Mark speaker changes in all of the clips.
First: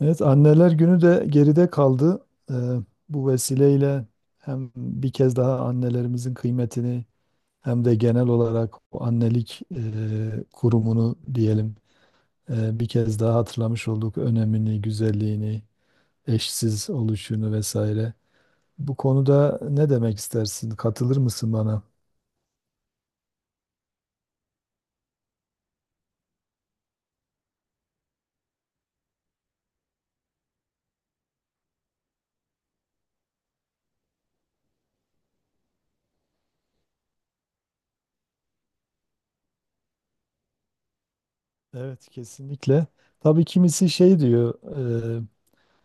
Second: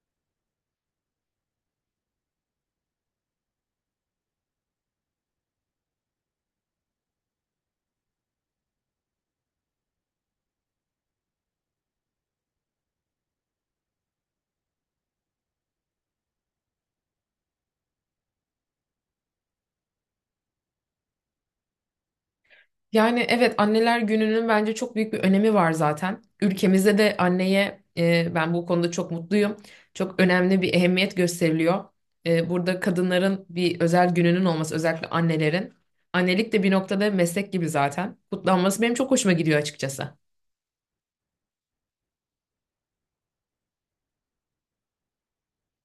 Speaker 1: Evet, Anneler Günü de geride kaldı. Ee, bu vesileyle hem bir kez daha annelerimizin kıymetini hem de genel olarak o annelik kurumunu diyelim bir kez daha hatırlamış olduk. Önemini, güzelliğini, eşsiz oluşunu vesaire. Bu konuda ne demek istersin? Katılır mısın bana?
Speaker 2: Yani evet anneler gününün bence çok büyük bir önemi var zaten. Ülkemizde de anneye ben bu konuda çok mutluyum. Çok önemli bir ehemmiyet gösteriliyor. Burada kadınların bir özel gününün olması özellikle annelerin. Annelik de bir noktada meslek gibi zaten. Kutlanması benim çok hoşuma gidiyor açıkçası.
Speaker 1: Evet, kesinlikle. Tabii kimisi şey diyor, e,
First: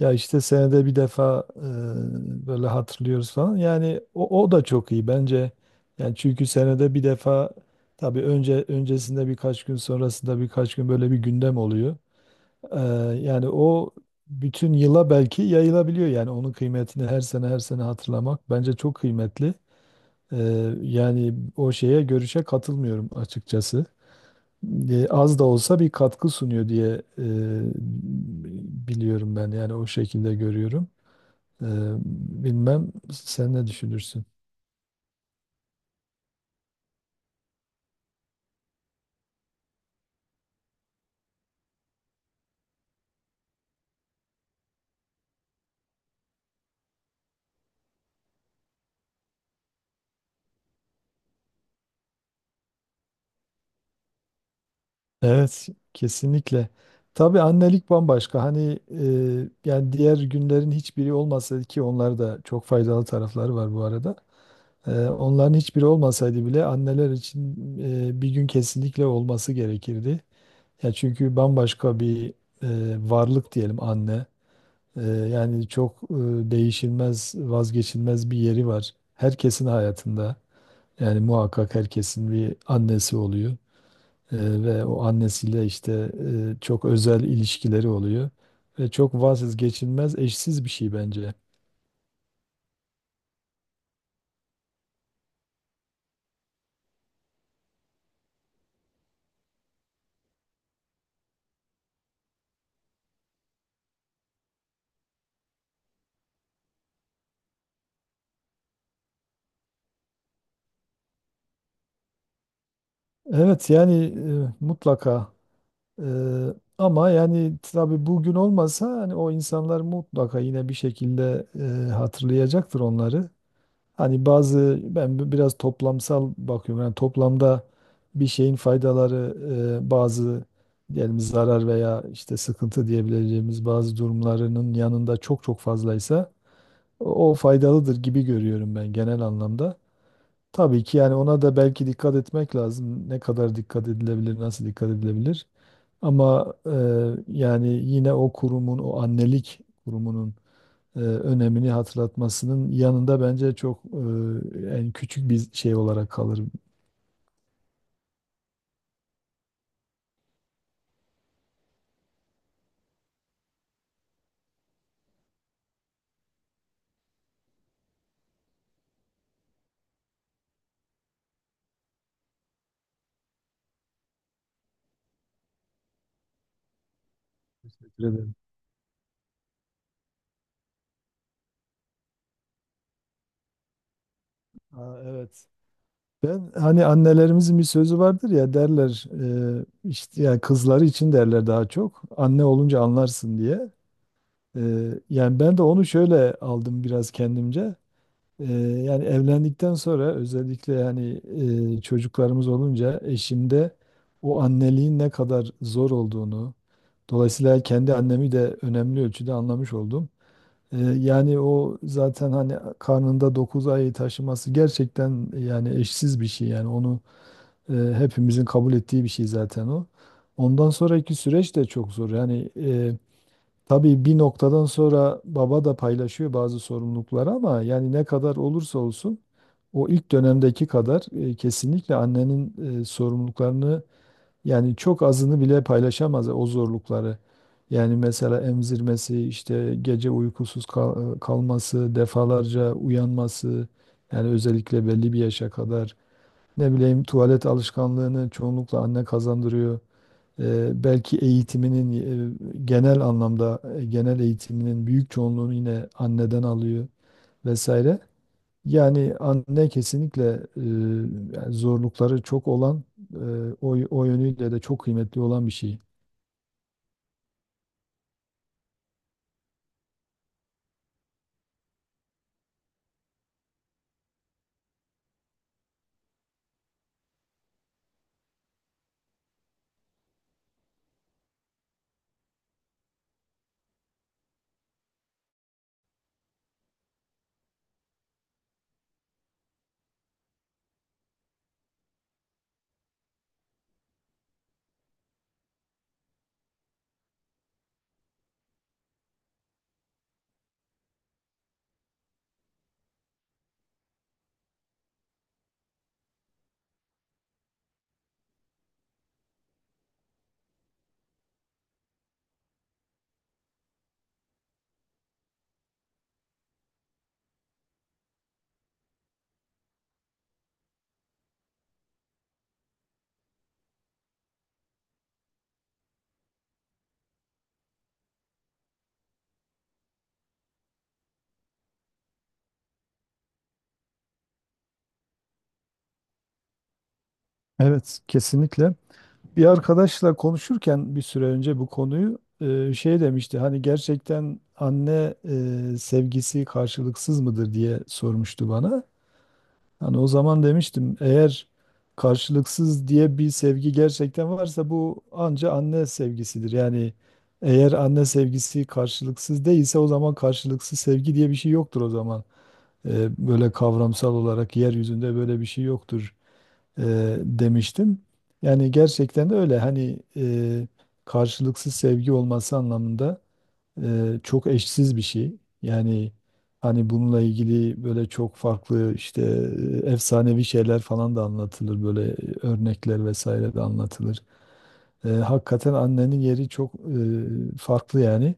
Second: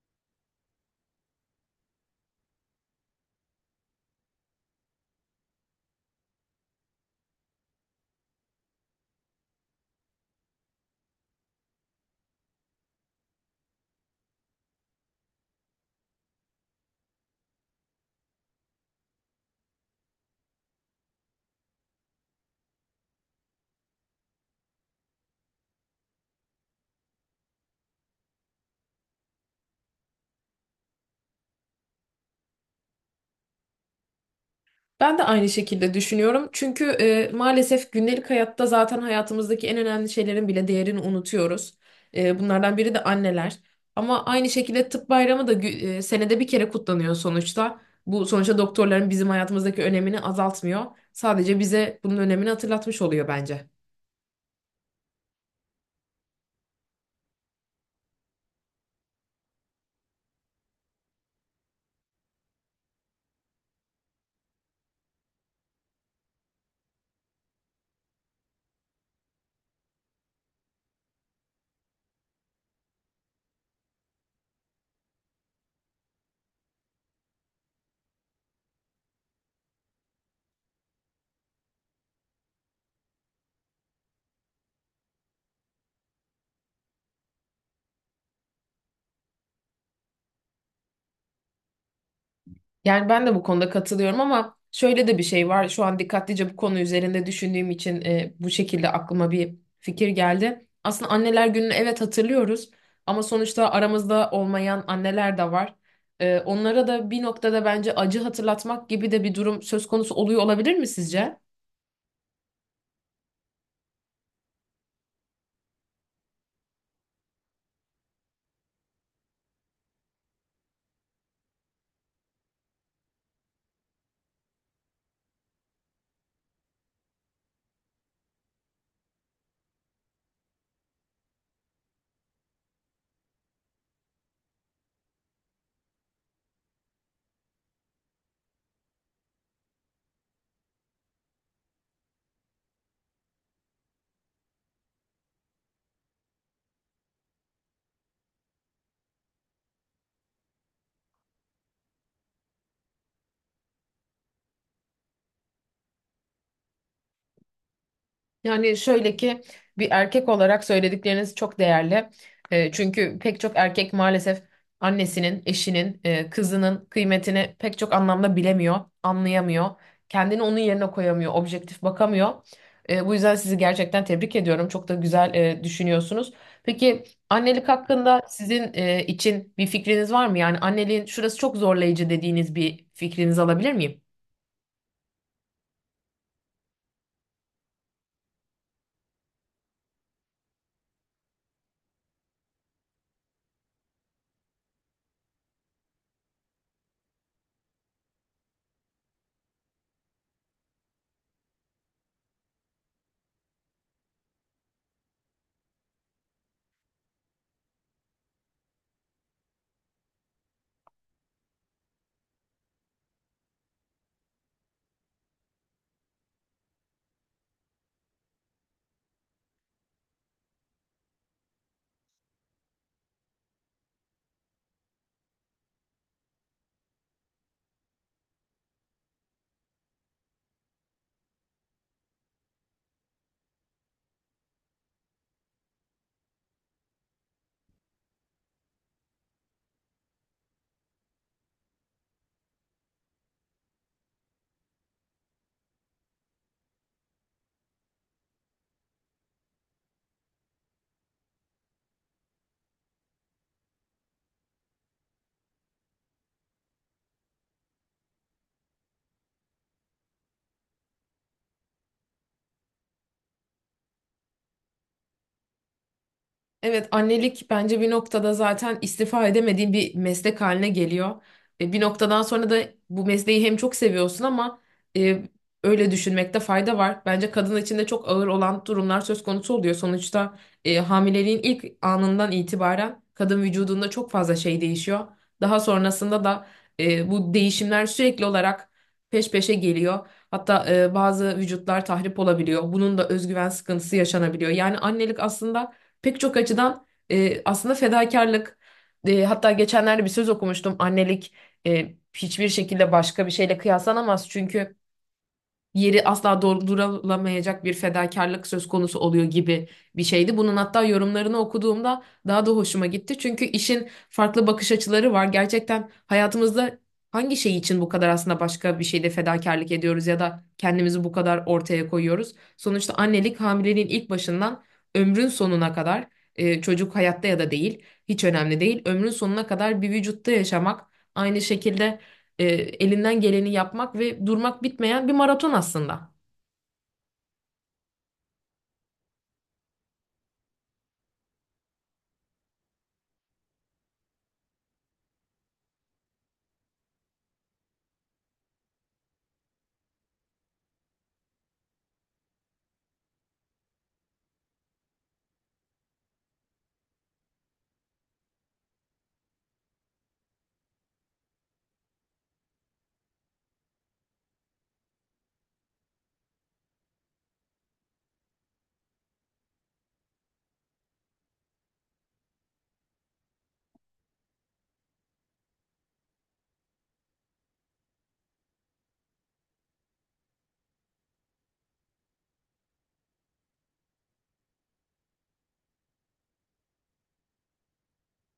Speaker 1: ya işte senede bir defa böyle hatırlıyoruz falan. Yani o da çok iyi bence. Yani çünkü senede bir defa tabii öncesinde birkaç gün sonrasında birkaç gün böyle bir gündem oluyor. E, yani o bütün yıla belki yayılabiliyor, yani onun kıymetini her sene hatırlamak bence çok kıymetli. E, yani o şeye, görüşe katılmıyorum açıkçası. Az da olsa bir katkı sunuyor diye e, biliyorum, ben yani o şekilde görüyorum. Ee, bilmem sen ne düşünürsün?
Speaker 2: Ben de aynı şekilde düşünüyorum. Çünkü maalesef gündelik hayatta zaten hayatımızdaki en önemli şeylerin bile değerini unutuyoruz. Bunlardan biri de anneler. Ama aynı şekilde tıp bayramı da senede bir kere kutlanıyor sonuçta. Bu sonuçta doktorların bizim hayatımızdaki önemini azaltmıyor. Sadece bize bunun önemini hatırlatmış oluyor bence.
Speaker 1: Evet, kesinlikle. Tabii annelik bambaşka. Hani yani diğer günlerin hiçbiri olmasaydı, ki onlar da çok faydalı tarafları var bu arada. Onların hiçbiri olmasaydı bile anneler için bir gün kesinlikle olması gerekirdi. Ya çünkü bambaşka bir varlık diyelim anne. Yani çok değişilmez, vazgeçilmez bir yeri var herkesin hayatında. Yani muhakkak herkesin bir annesi oluyor, ve o annesiyle işte çok özel ilişkileri oluyor ve çok vazgeçilmez, eşsiz bir şey bence.
Speaker 2: Yani ben de bu konuda katılıyorum ama şöyle de bir şey var. Şu an dikkatlice bu konu üzerinde düşündüğüm için bu şekilde aklıma bir fikir geldi. Aslında anneler gününü evet hatırlıyoruz ama sonuçta aramızda olmayan anneler de var. Onlara da bir noktada bence acı hatırlatmak gibi de bir durum söz konusu oluyor olabilir mi sizce?
Speaker 1: Evet yani mutlaka, ama yani tabii bugün olmasa hani o insanlar mutlaka yine bir şekilde hatırlayacaktır onları. Hani bazı, ben biraz toplamsal bakıyorum. Yani toplamda bir şeyin faydaları bazı diyelim zarar veya işte sıkıntı diyebileceğimiz bazı durumlarının yanında çok çok fazlaysa o faydalıdır gibi görüyorum ben genel anlamda. Tabii ki yani ona da belki dikkat etmek lazım. Ne kadar dikkat edilebilir, nasıl dikkat edilebilir? Ama yani yine o kurumun, o annelik kurumunun önemini hatırlatmasının yanında bence çok en küçük bir şey olarak kalır.
Speaker 2: Yani şöyle ki bir erkek olarak söyledikleriniz çok değerli. Çünkü pek çok erkek maalesef annesinin, eşinin, kızının kıymetini pek çok anlamda bilemiyor, anlayamıyor. Kendini onun yerine koyamıyor, objektif bakamıyor. Bu yüzden sizi gerçekten tebrik ediyorum. Çok da güzel düşünüyorsunuz. Peki annelik
Speaker 1: Teşekkür
Speaker 2: hakkında
Speaker 1: ederim.
Speaker 2: sizin için bir fikriniz var mı? Yani anneliğin şurası çok zorlayıcı dediğiniz bir fikrinizi alabilir miyim?
Speaker 1: Aa, evet. Ben hani annelerimizin bir sözü vardır ya, derler işte yani kızları için derler, daha çok anne olunca anlarsın diye. E, yani ben de onu şöyle aldım biraz kendimce. Ee, yani evlendikten sonra özellikle hani çocuklarımız olunca eşimde o anneliğin ne kadar zor olduğunu, dolayısıyla kendi annemi de önemli ölçüde anlamış oldum. Yani o zaten hani karnında 9 ayı taşıması gerçekten yani eşsiz bir şey, yani onu hepimizin kabul ettiği bir şey zaten o. Ondan sonraki süreç de çok zor. Yani tabii bir noktadan sonra baba da paylaşıyor bazı sorumlulukları, ama yani ne kadar olursa olsun o ilk dönemdeki kadar kesinlikle annenin sorumluluklarını, yani çok azını bile paylaşamaz o zorlukları. Yani mesela emzirmesi, işte gece kalması, defalarca uyanması, yani özellikle belli bir yaşa kadar ne bileyim tuvalet alışkanlığını çoğunlukla anne kazandırıyor. Belki eğitiminin genel eğitiminin büyük çoğunluğunu yine anneden alıyor vesaire. Yani anne kesinlikle e, yani zorlukları çok olan, e, o yönüyle de çok kıymetli olan bir şey.
Speaker 2: Evet, annelik bence bir noktada zaten istifa edemediğin bir meslek haline geliyor. Bir noktadan sonra da bu mesleği hem çok seviyorsun ama e, öyle düşünmekte fayda var. Bence kadın için de çok ağır olan durumlar söz konusu oluyor. Sonuçta hamileliğin ilk anından itibaren kadın vücudunda çok fazla şey değişiyor. Daha sonrasında da bu değişimler sürekli olarak peş peşe geliyor. Hatta bazı vücutlar tahrip olabiliyor. Bunun da özgüven sıkıntısı yaşanabiliyor. Yani annelik aslında pek çok açıdan aslında fedakarlık, hatta geçenlerde bir söz okumuştum: annelik hiçbir şekilde başka bir şeyle kıyaslanamaz çünkü yeri asla doldurulamayacak bir fedakarlık söz konusu oluyor, gibi bir şeydi. Bunun hatta yorumlarını okuduğumda daha da hoşuma gitti. Çünkü işin farklı bakış açıları var. Gerçekten hayatımızda hangi şey için bu kadar aslında başka bir şeyde fedakarlık ediyoruz ya da kendimizi bu kadar ortaya koyuyoruz? Sonuçta annelik hamileliğin ilk başından ömrün sonuna kadar, çocuk hayatta ya da değil hiç önemli değil. Ömrün sonuna kadar bir vücutta yaşamak, aynı şekilde elinden geleni yapmak ve durmak bitmeyen bir maraton aslında.
Speaker 1: Evet, kesinlikle. Bir arkadaşla konuşurken bir süre önce bu konuyu, şey demişti. Hani gerçekten anne sevgisi karşılıksız mıdır diye sormuştu bana. Hani o zaman demiştim, eğer karşılıksız diye bir sevgi gerçekten varsa bu anca anne sevgisidir. Yani eğer anne sevgisi karşılıksız değilse o zaman karşılıksız sevgi diye bir şey yoktur o zaman. Böyle kavramsal olarak yeryüzünde böyle bir şey yoktur e, demiştim. Yani gerçekten de öyle, hani karşılıksız sevgi olması anlamında çok eşsiz bir şey. Yani hani bununla ilgili böyle çok farklı, işte efsanevi şeyler falan da anlatılır. Böyle örnekler vesaire de anlatılır. Hakikaten annenin yeri çok farklı yani.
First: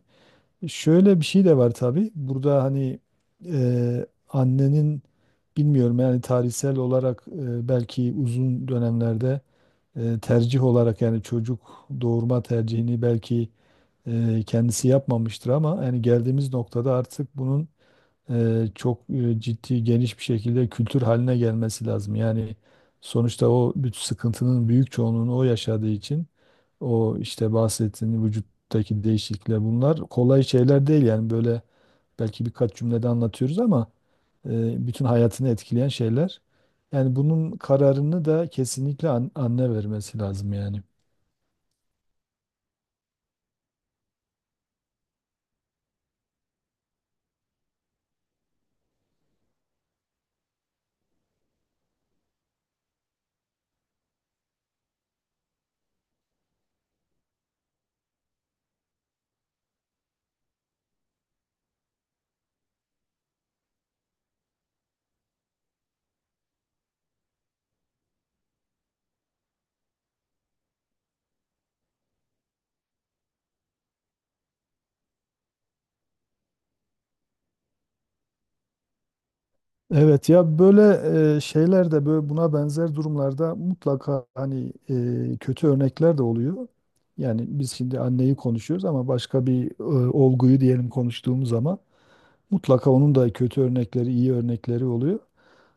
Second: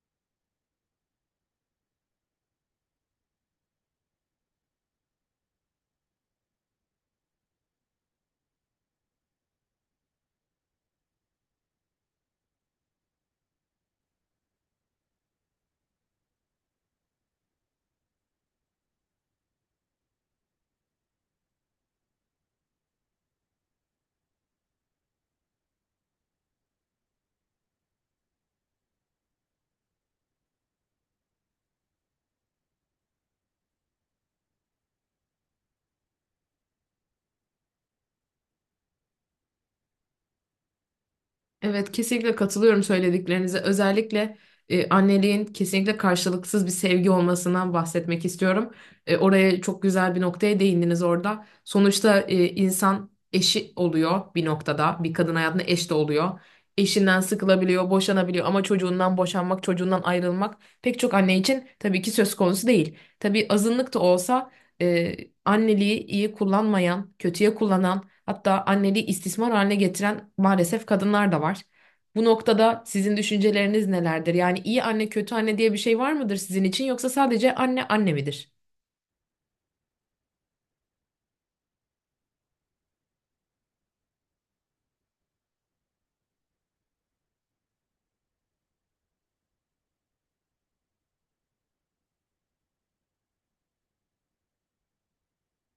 Speaker 1: Şöyle bir şey de var tabii. Burada hani annenin, bilmiyorum yani tarihsel olarak belki uzun dönemlerde tercih olarak, yani çocuk doğurma tercihini belki kendisi yapmamıştır, ama yani geldiğimiz noktada artık bunun ciddi geniş bir şekilde kültür haline gelmesi lazım. Yani sonuçta o bütün sıkıntının büyük çoğunluğunu o yaşadığı için, o işte bahsettiğin vücuttaki değişiklikler, bunlar kolay şeyler değil yani, böyle belki birkaç cümlede anlatıyoruz ama bütün hayatını etkileyen şeyler. Yani bunun kararını da kesinlikle anne vermesi lazım yani.
Speaker 2: Evet, kesinlikle katılıyorum söylediklerinize. Özellikle anneliğin kesinlikle karşılıksız bir sevgi olmasından bahsetmek istiyorum. Oraya çok güzel bir noktaya değindiniz orada. Sonuçta insan eşi oluyor bir noktada. Bir kadın hayatında eş de oluyor. Eşinden sıkılabiliyor, boşanabiliyor ama çocuğundan boşanmak, çocuğundan ayrılmak pek çok anne için tabii ki söz konusu değil. Tabii azınlık da olsa e, anneliği iyi kullanmayan, kötüye kullanan, hatta anneliği istismar haline getiren maalesef kadınlar da var. Bu noktada sizin düşünceleriniz nelerdir? Yani iyi anne, kötü anne diye bir şey var mıdır sizin için, yoksa sadece anne anne midir?
Speaker 1: Evet, ya böyle şeyler de, böyle buna benzer durumlarda mutlaka hani kötü örnekler de oluyor. Yani biz şimdi anneyi konuşuyoruz ama başka bir olguyu diyelim konuştuğumuz zaman mutlaka onun da kötü örnekleri, iyi örnekleri oluyor.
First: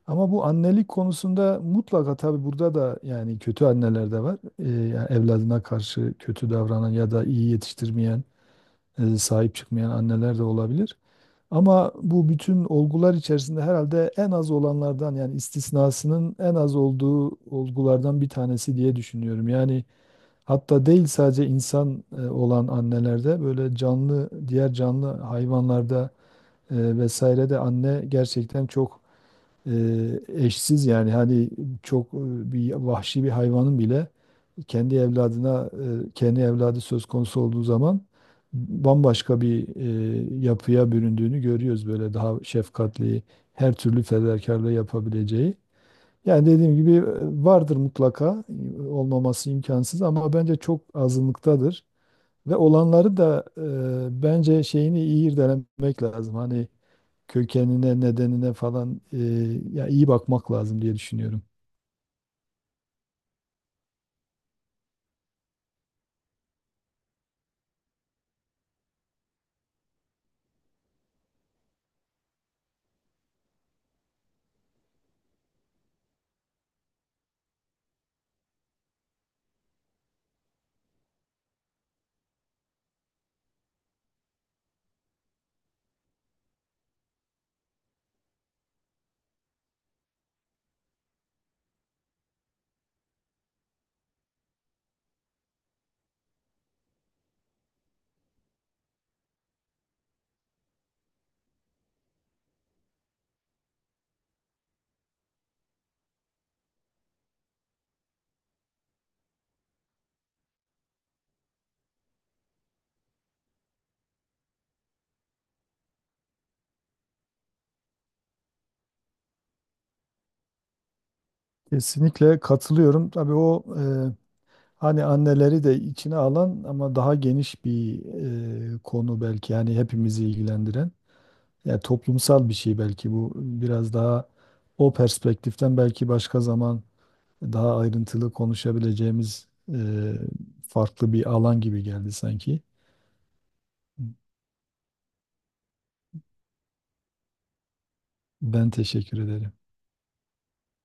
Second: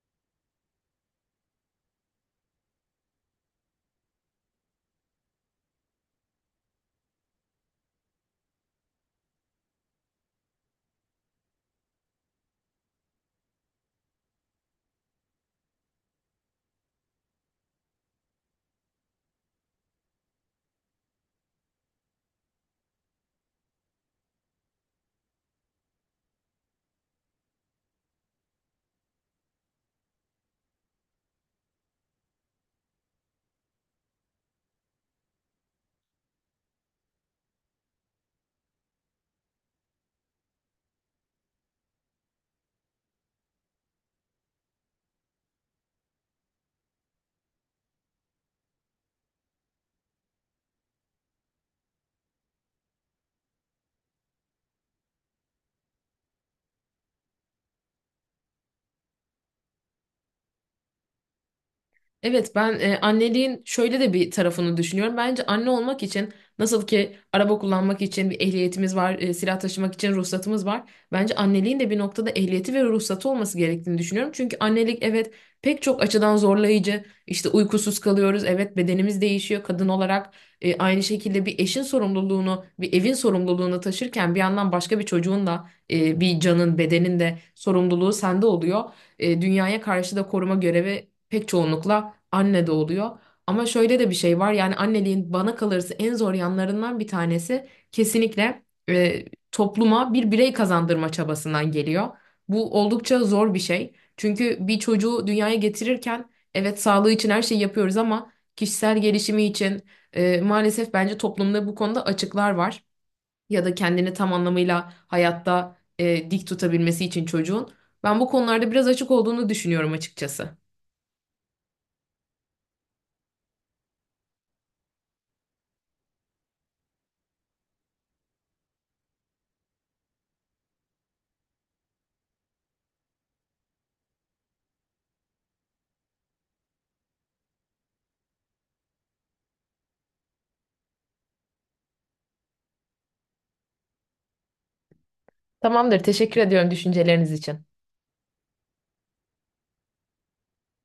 Speaker 1: Ama bu annelik konusunda mutlaka, tabii burada da yani kötü anneler de var. Yani evladına karşı kötü davranan ya da iyi yetiştirmeyen, sahip çıkmayan anneler de olabilir. Ama bu bütün olgular içerisinde herhalde en az olanlardan, yani istisnasının en az olduğu olgulardan bir tanesi diye düşünüyorum. Yani hatta değil sadece insan olan annelerde, böyle canlı, diğer canlı hayvanlarda vesaire de anne gerçekten çok eşsiz, yani hani çok bir vahşi bir hayvanın bile kendi evladına kendi evladı söz konusu olduğu zaman bambaşka bir yapıya büründüğünü görüyoruz, böyle daha şefkatli her türlü fedakarlığı yapabileceği. Yani dediğim gibi vardır mutlaka, olmaması imkansız ama bence çok azınlıktadır ve olanları da bence şeyini iyi irdelemek lazım. Hani kökenine, nedenine falan ya iyi bakmak lazım diye düşünüyorum.
Speaker 2: Evet, ben anneliğin şöyle de bir tarafını düşünüyorum. Bence anne olmak için nasıl ki araba kullanmak için bir ehliyetimiz var, silah taşımak için ruhsatımız var. Bence anneliğin de bir noktada ehliyeti ve ruhsatı olması gerektiğini düşünüyorum. Çünkü annelik evet pek çok açıdan zorlayıcı. İşte uykusuz kalıyoruz. Evet, bedenimiz değişiyor kadın olarak. Aynı şekilde bir eşin sorumluluğunu, bir evin sorumluluğunu taşırken bir yandan başka bir çocuğun da, bir canın, bedenin de sorumluluğu sende oluyor. Dünyaya karşı da koruma görevi pek çoğunlukla anne de oluyor. Ama şöyle de bir şey var, yani anneliğin bana kalırsa en zor yanlarından bir tanesi kesinlikle e, topluma bir birey kazandırma çabasından geliyor. Bu oldukça zor bir şey. Çünkü bir çocuğu dünyaya getirirken evet sağlığı için her şeyi yapıyoruz ama kişisel gelişimi için, maalesef bence toplumda bu konuda açıklar var, ya da kendini tam anlamıyla hayatta dik tutabilmesi için çocuğun. Ben bu konularda biraz açık olduğunu düşünüyorum açıkçası.
Speaker 1: Kesinlikle katılıyorum. Tabii o hani anneleri de içine alan ama daha geniş bir konu belki, yani hepimizi ilgilendiren. Ya toplumsal bir şey belki bu, biraz daha o perspektiften belki başka zaman daha ayrıntılı konuşabileceğimiz e, farklı bir alan gibi geldi sanki.
Speaker 2: Tamamdır, teşekkür ediyorum düşünceleriniz için.
Speaker 1: Ben teşekkür ederim.